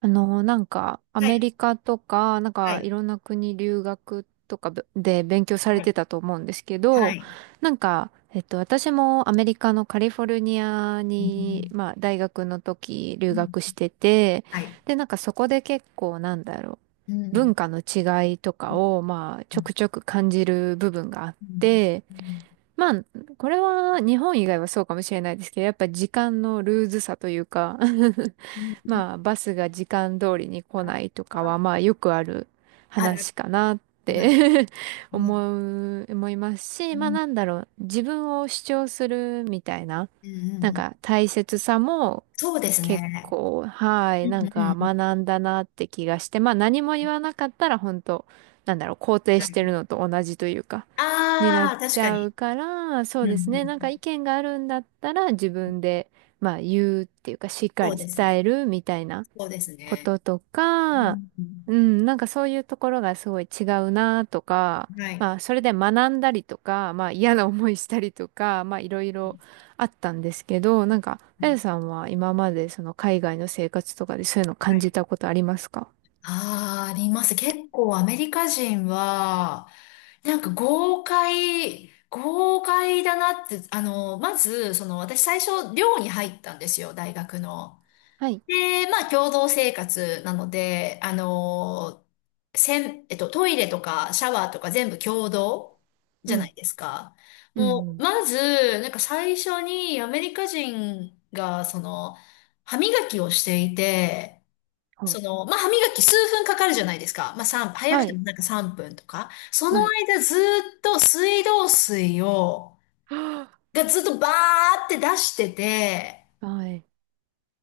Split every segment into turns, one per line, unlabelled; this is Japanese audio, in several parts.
なんか、ア
は
メ
い、
リカとか、なん
は
か、い
い、
ろんな国留学とかぶで勉強され
は
て
い、
たと思うんですけ
は
ど、
い。
なんか、私もアメリカのカリフォルニア
う
に、
ん、
まあ、大学の時留
うん、
学してて、
はい。
で、なんかそこで結構、なんだろ
う
う、
ん、
文化の違いと
う
か
ん、
を、まあ、
う
ちょ
ん、
くちょく感じる部分があっ
うん、
て、
うん、
まあ、これは日本以外はそうかもしれないですけど、やっぱ時間のルーズさというか
うん うん、
まあ、バスが時間通りに来
あ、
ないとかは、まあ、よくある
ある、
話かなっ
はい、
て
うん、
思う、思います
う
し、まあ、
ん、
なんだろう、自分を主張するみたいな、
うん、
なん
うん、
か大切さも
そうです
結
ね。
構、は
う
い、
ん、
なん
うん、
か
う
学んだなって気がして、まあ、何も言わなかったら本当、なんだろう、肯定
ん、は
し
い。
てるのと同じというか、になっ
ああ、確
ち
か
ゃ
に。
うから、そ
う
う
ん、う
ですね。
ん、
なんか意見があるんだったら自分で、まあ言うっていうか、しっか
そう
り
です
伝
ね。
えるみたいな
そうです
こ
ね。
とと
う
か、
ん、うん、
うん、なんかそういうところがすごい違うなとか、
はい。
まあそれで学んだりとか、まあ嫌な思いしたりとか、まあいろい
うん、
ろあったんですけど、なんか、
う
あ
ん、
やさんは今までその海外の生活とかでそういうの
は
感
い。
じたことありますか？
ああ、あります。結構アメリカ人は、なんか豪快、豪快だなって、あの、まず、その私最初寮に入ったんですよ、大学の。
はい。
で、まあ共同生活なので、あの、せん、トイレとかシャワーとか全部共同
う
じゃな
ん。
いですか。
うん
も
う
う、
ん。
まず、なんか最初にアメリカ人が、その、歯磨きをしていて、
ほう
その、まあ、歯磨き数分かかるじゃないですか。まあ、3、早
は
くて
い。
もなんか3分とか。その
はい。
間ずっと水道水を、
は
がずっとバーって出してて、
あはい。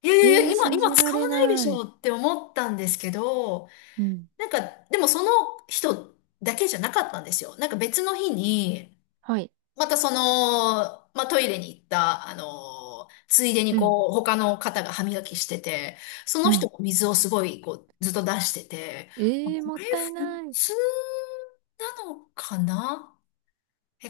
いやいやい
ええ
や、
ー、
今、
信
今
じら
使わ
れ
ないでし
な
ょ
い。
って思ったんですけど、
うん。
なんか、でもその人だけじゃなかったんですよ。なんか別の日に、
はい。
またその、まあ、トイレに行った、あの、ついでに
うん。
こう、他の方が歯磨きしてて、そ
う
の人
ん。
も水をすごい、こう、ずっと出してて、まあ
ええー、
こ
もっ
れ
たい
普
ない。
通なのかな、え、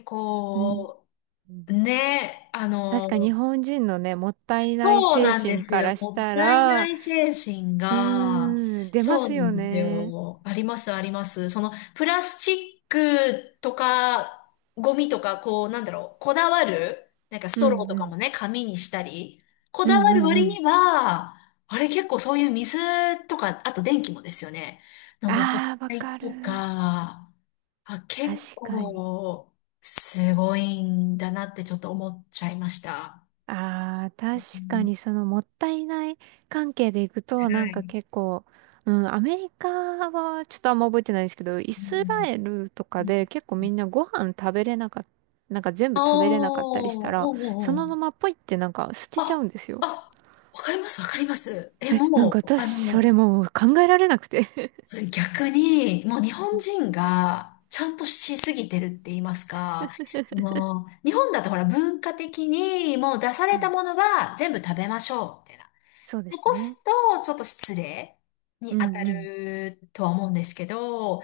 うん。
こ
うん。
う、ね、あ
確か日
の、
本人のね、もったいない
そう
精
なんで
神
す
か
よ。
らし
もっ
た
たいな
ら、
い精神
う
が、
ーん、出ま
そう
す
なん
よ
です
ね。
よ。あります、あります。その、プラスチックとか、ゴミとか、こう、なんだろう、こだわる、なんかス
う
トロ
ん
ーと
う
かも
ん。
ね、紙にしたり、こ
う
だ
ん
わ
う
る
んう
割
ん。
には、あれ結構そういう水とか、あと電気もですよね。の無駄
ああ、わ
遣い
かる。
とか、あ、結
確かに。
構、すごいんだなってちょっと思っちゃいました。
ああ、確
う
か
ん、
にそのもったいない関係でいくと、
は
なんか
い。
結構、うん、アメリカはちょっとあんま覚えてないですけど、イ
う
スラ
ん。
エルとかで結構みんなご飯食べれなかった、なんか全
あ
部
あ、
食べれなかったりした
お
ら、そ
うおう
のま
う。
まポイってなんか捨てちゃう
あ、
んですよ。
あ、わかります、わかります。え、
え、なん
も
か
う、
私
あ
そ
の、
れもう考えられなくて。
それ逆に、もう日
う
本
ん。
人がちゃんとしすぎてるって言いますか、その、日本だとほら文化的にもう出され
は
た
い。
ものは全部食べましょう、みたいな。
そうです
残
ね。
すとちょっと失礼に
う
当
ん
た
うん。
るとは思うんですけど、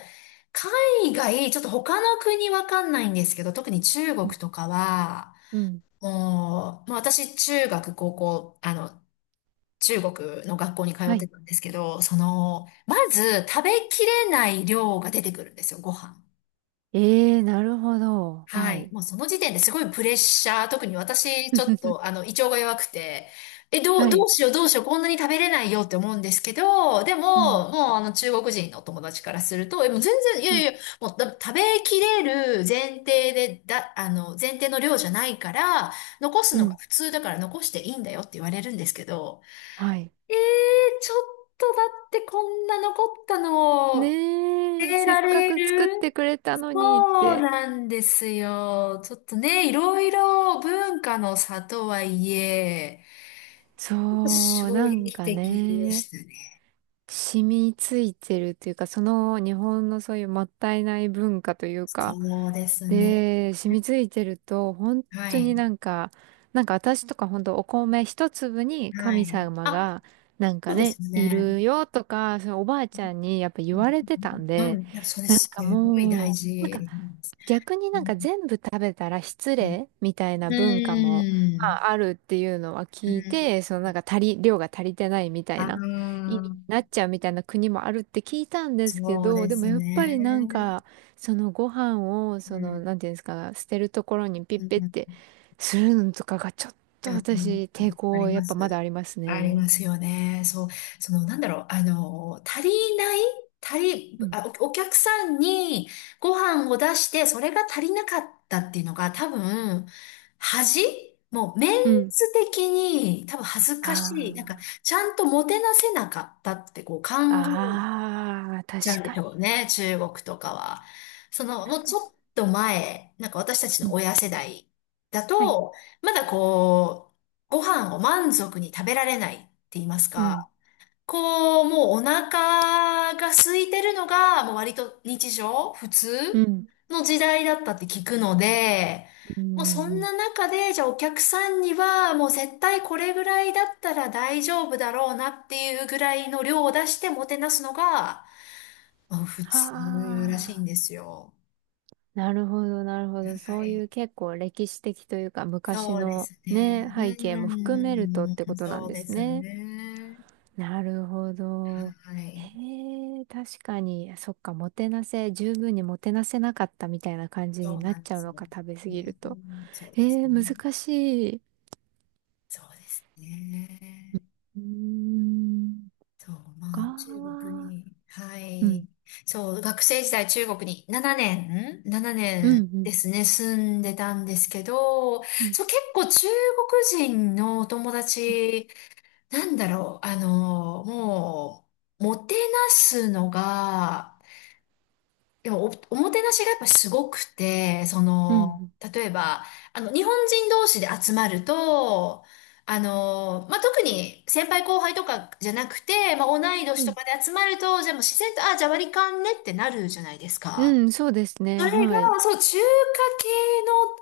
海外、ちょっと他の国わかんないんですけど、特に中
う
国
ん
とかは、
うん。
もう、まあ、私、中学、高校、あの、中国の学校に通
は
って
い。
たんですけど、その、まず食べきれない量が出てくるんですよ、ご飯。
ええー、なるほど。
は
は
い。
い。
もうその時点ですごいプレッシャー。特に私、ちょっと、あ の、胃腸が弱くて、え、どう、
は
ど
い。
うしよう、どうしよう、こんなに食べれないよって思うんですけど、で
うん。
も、もう、あの、中国人のお友達からすると、え、もう全然、い
う
やい
ん。
や、もう、だ食べきれる前提で、だ、あの、前提の量じゃないから、残す
う
のが
ん。
普通だから残していいんだよって言われるんですけど、
はい。
えー、ちょっとだってこんな残ったのを、捨
ねえ、
て
せっ
ら
か
れ
く作って
る、
くれたのにっ
そう
て。
なんですよ。ちょっとね、いろいろ文化の差とはいえ、
そう、
衝
なん
撃
か
的で
ね、
したね。
染みついてるというか、その日本のそういうもったいない文化というか、
そうですね。
で、染みついてると、本
は
当に
い。
なんか、なんか私とか本当お米一粒に
は
神
い。
様
あ、
が、なんか
そうで
ね、
すよ
い
ね。
るよとか、そのおばあちゃんにやっぱ言われてたん
うんう
で、
ん。いや、それ
なん
す
か
ごい
も
大
う、なん
事
か
なんです。
逆に
う
なん
ん
か全部食べたら失礼みたいな
う
文化も、ま
ん。
あ、あるっていうのは
う
聞い
ん。
て、そのなんか量が足りてないみたい
ああ、
な。なっちゃうみたいな国もあるって聞いたんですけ
そう
ど、
で
でも
す
やっぱ
ね。
りなんか、そのご飯を、
う
その、
ん。
なんていうんですか、捨てるところにピッ
う
ペっ
ん
てするのとかがちょっ
う
と
ん、
私、抵
あり
抗やっ
ま
ぱ
す。
まだあります
あり
ね。
ますよね。そう、その、なんだろう、あの、足りない足り、
うん
あ、お、お客さんにご飯を出して、それが足りなかったっていうのが多分、恥、もう、メン
うん。
ツ的に多分恥ずかしい。なんか、
あ
ちゃんともてなせなかったってこう考
あ、ああ、確
ちゃうんでし
か
ょう
に。
ね、中国とかは。その、も
な
う
る
ち
ほ
ょっ
ど。
と前、なんか私たち
う
の
ん
親世代だ
はい。
と、まだこう、ご飯を満足に食べられないって言います
うん。
か、こう、もうお腹が空いてるのが、もう割と日常、普
う
通
ん。
の時代だったって聞くので、
うん。う
もうそ
ん
ん
う
な
ん
中で、じゃあお客さんには、もう絶対これぐらいだったら大丈夫だろうなっていうぐらいの量を出してもてなすのが、あ、普
は
通らしいん
あ。
ですよ。
なるほど、なるほど。
は
そうい
い。
う結構歴史的というか昔
そうで
の
すね。
ね、背景も含めるとって
う
こ
ん、
とな
そ
ん
う
で
で
す
す
ね。
ね。
なるほど。
は
へ
い。
え、確かに、そっか、もてなせ、十分にもてなせなかったみたいな感じ
そ
に
う
な
な
っ
んで
ちゃう
す
の
よ。
か、食べ過
う
ぎると。
ん、そう
え
です
え、
ね。
難しい。
そうですね。
うーん、
そう、ま
か
あ、中国
ー、
に、は
うん、
い。そう、学生時代中国に7年、7
うん、
年
う
で
ん、
すね、住んでたんですけど、
うん、
そう、結構中国人のお友
うん、
達、なんだろう、あの、もう、もてなすのが、でもお、おもてなしがやっぱすごくて、そ
う
の、
ん、
例えば、あの、日本人同士で集まると、あの、まあ、特に先輩後輩とかじゃなくて、まあ、同い年
う
と
ん、
かで集まると、じゃあもう自然と、あ、じゃあ割り勘ねってなるじゃないです
う
か。
んそうです
そ
ね、
れ
はい。
が、そう、中華系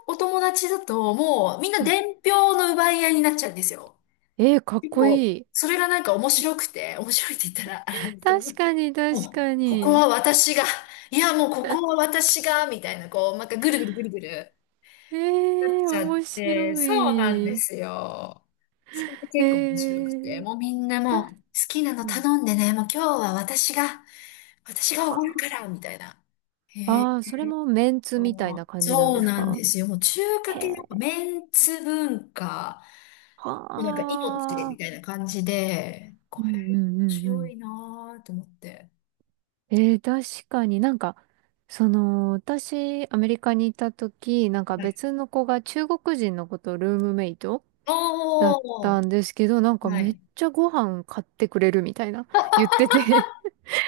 のお友達だと、もうみんな
あ
伝票の奪い合いになっちゃうんですよ。
ええ、かっ
結
こ
構、
いい。
それがなんか面白くて、面白いって言ったらあれなんですけど、
確かに、確
もう、
か
ここ
に。
は私が、いや、もうここは私が、みたいな、こう、なんかぐるぐるぐるぐる
え
なっ
えー、
ちゃっ
面
て、
白
そうなんで
い。
すよ。それで
え
結構面白くて、
えー、
もうみんな
た、
もう、好きなの
うん。
頼んでね、もう今日は私が、私がお
は
ごるか
あ。
ら、みたいな。へえ。
ああ、それもメンツ
あ
みたい
の、
な感じなん
そう
です
なん
か？
ですよ。もう中華
へ
系、や
え、
っぱメンツ文化。なんか
は
命みたいな
あ。
感じで、
う
こ
んう
れ
んうんう
強
ん。
いなーと思って。
えー、確かになんか、その、私、アメリカにいた時、なんか
はい。
別の子が中国人の子とルームメイトだっ
お
た
ー、
んですけど、なんか
は
めっ
い。
ちゃご飯買ってくれるみたいな言ってて、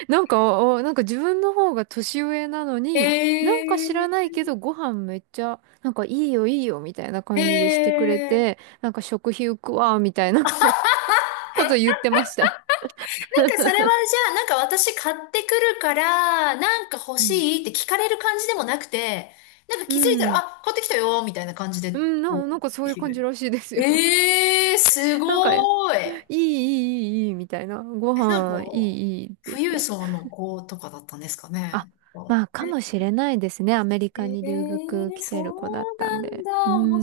なんか、おなんか自分の方が年上なの
え
に、なんか知らない
ー、
けどご飯めっちゃ、なんかいいよいいよみたいな
え
感じでしてくれ
ー、なん
て、なんか食費浮くわみたいな こと言ってました。
かそれはじゃあ、なんか私買ってくるから、なんか欲
うん。
しいって聞かれる感じでもなくて、なんか
う
気づいたら、
ん。
あ、買ってきたよーみたいな感じ
う
で、
ん、な、
こ
なんかそ
う
ういう
来
感じ
る、
らしいですよ。
えー、す
なんか、い
ごーい。
い、いい、いい、いい、みたいな。ご
え、なんか、
飯、いい、いいって言っ
富裕
て。
層の子とかだったんですか
あ、
ね。
まあ、かもしれないですね。アメリ
え
カに留学
え、
来
そ
てる子だっ
う
たん
なん
で。うー
だ。面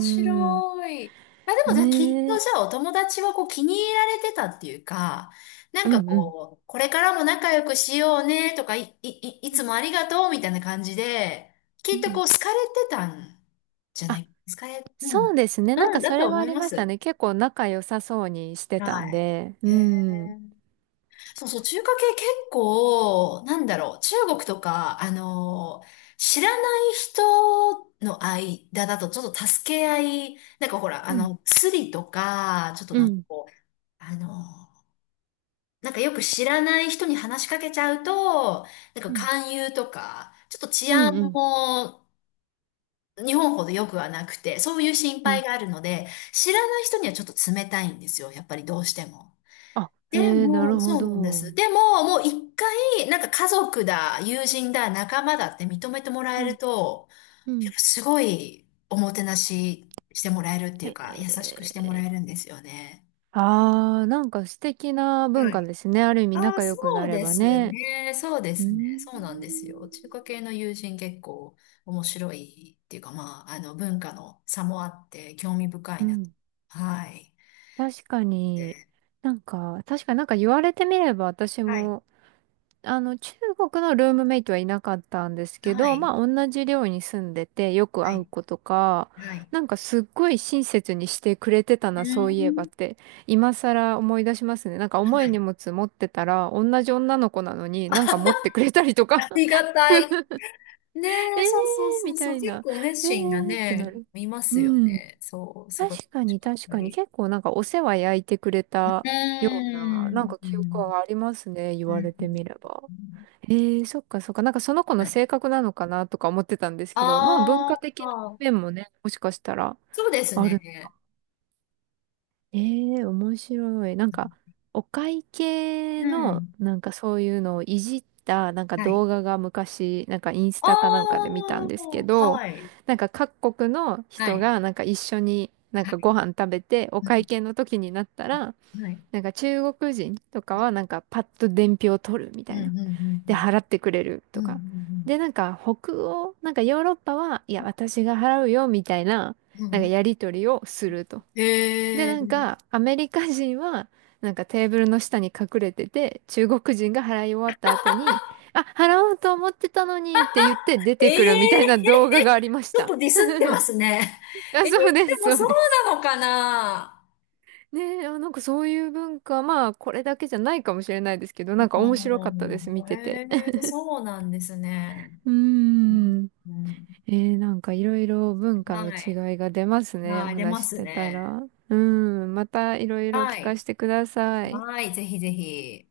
ん。
白い。あ、でもじゃあきっ
ね
と
え。
じゃあお友達はこう気に入られてたっていうか、な
う
んか
ん、うん。
こう、これからも仲良くしようねとか、いい
うん。
つもありがとうみたいな感じで、き
う
っと
ん
こう好かれてたんじゃない、好かれ、うん。
そうですね。なん
うん、
か
だ
そ
と
れは
思
あ
い
り
ま
ました
す。
ね。結構仲良さそうにしてた
は
ん
い。
で。う
へえ。
ん。
そうそう、中華系結構、なんだろう、中国とか、あのー、知らない人の間だとちょっと助け合い、なんかほら、あ
うん。
の、スリとか、ちょっと
う
なんか
ん。
こう、あのー、なんかよく知らない人に話しかけちゃうと、なんか
うん。
勧誘とか、ちょっと治
うん。
安
うん。
も日本ほど良くはなくて、そういう心
う
配
ん。
があるので、知らない人にはちょっと冷たいんですよ、やっぱりどうしても。
あ、
で
へえ、なる
も、
ほ
そうなんで
ど。
す。でも、もう一回、なんか家族だ、友人だ、仲間だって認めてもら
う
え
ん。
ると、
う
や
ん。
っぱすごいおもてなししてもらえるってい
へ
うか、優しくしてもら
え。
えるんですよね。
ああ、なんか素敵な文
は
化
い。
ですね。ある意味
ああ、
仲
そ
良くな
う
れ
で
ば
す
ね。
ね。そうで
うー
すね。
ん。
そうなんですよ。中華系の友人結構面白いっていうか、まあ、あの、文化の差もあって興味深
う
いなと。
ん。
はい。
確かに。
で、
なんか、確かになんか言われてみれば私
はい。
もあの、中国のルームメイトはいなかったんですけ
は
ど、
い。
まあ、同じ寮に住んでて、よく
は
会う
い。
子とか、
はい。
なんかすっごい親切にしてくれてた
う
な、そういえば
ー
っ
ん。
て、今更思い出しますね。なんか
は
重い荷
い。
物持ってたら、同じ女の子なのになんか持ってくれたりとか
り がたい。ね
え
え、そうそう
ー
そ
み
うそ
た
う。
い
結
な、
構熱
え
心が
ーってな
ね、
る。
います
う
よ
ん。
ね。そう、すごい
確か
楽し
に
かっ
確
た
かに、
り。
結構なんかお世話焼いてくれ
う
たような、
ー
なん
ん。
か
う
記憶
ん。
はありますね、言
う
われ
ん、
てみれば。ええそっかそっか。なんかその子の
はい。
性格なのかなとか思ってたんですけど、まあ文
あ
化的な
あ、
面もね、もしかしたら
そうです
ある。
ね。
ええ面白い。なんか、お会計
う
の、
ん。
なんかそういうのをいじった、なんか
はい。
動画が昔、なんかインス
あ
タかなんかで
あ、
見たんですけど、
はい。
なんか各国の
は
人
い。
がなんか一緒になん
は
か
い。
ご飯食べて、お会計の時になったら、
はい。
なんか中国人とかはなんかパッと伝票を取るみ
う
た
ん
い
う
な。
んうん
で、払ってくれる
う
と
ん。うんう
か。で、
ん
なんか北欧、なんかヨーロッパは、いや、私が払うよ、みたいな、
うん。う
なん
んう
か
ん。
やり取りをすると。で、
へえ。
なんかアメリカ人は、なんかテーブルの下に隠れてて、中国人が払い終わった後に、あ、払おうと思ってたのにって言って出て
え
く
え、
るみたいな動画がありま し
ちょっ
た。
とディスってますね。
あ、
えー、で
そうです、
も
そ
そ
う
う
です。
なのかな、
ねえ、あ、なんかそういう文化、まあ、これだけじゃないかもしれないですけど、なんか面白かったです、見
うん、
てて。
へえ、そうなんですね。
うー
うん
ん。
うん、
えー、なんかいろいろ文化の
はい。
違いが出ますね、お
はい、出
話し
ま
し
す
てた
ね。
ら。うん、またいろいろ
は
聞か
い。
せてください。
はい、ぜひぜひ。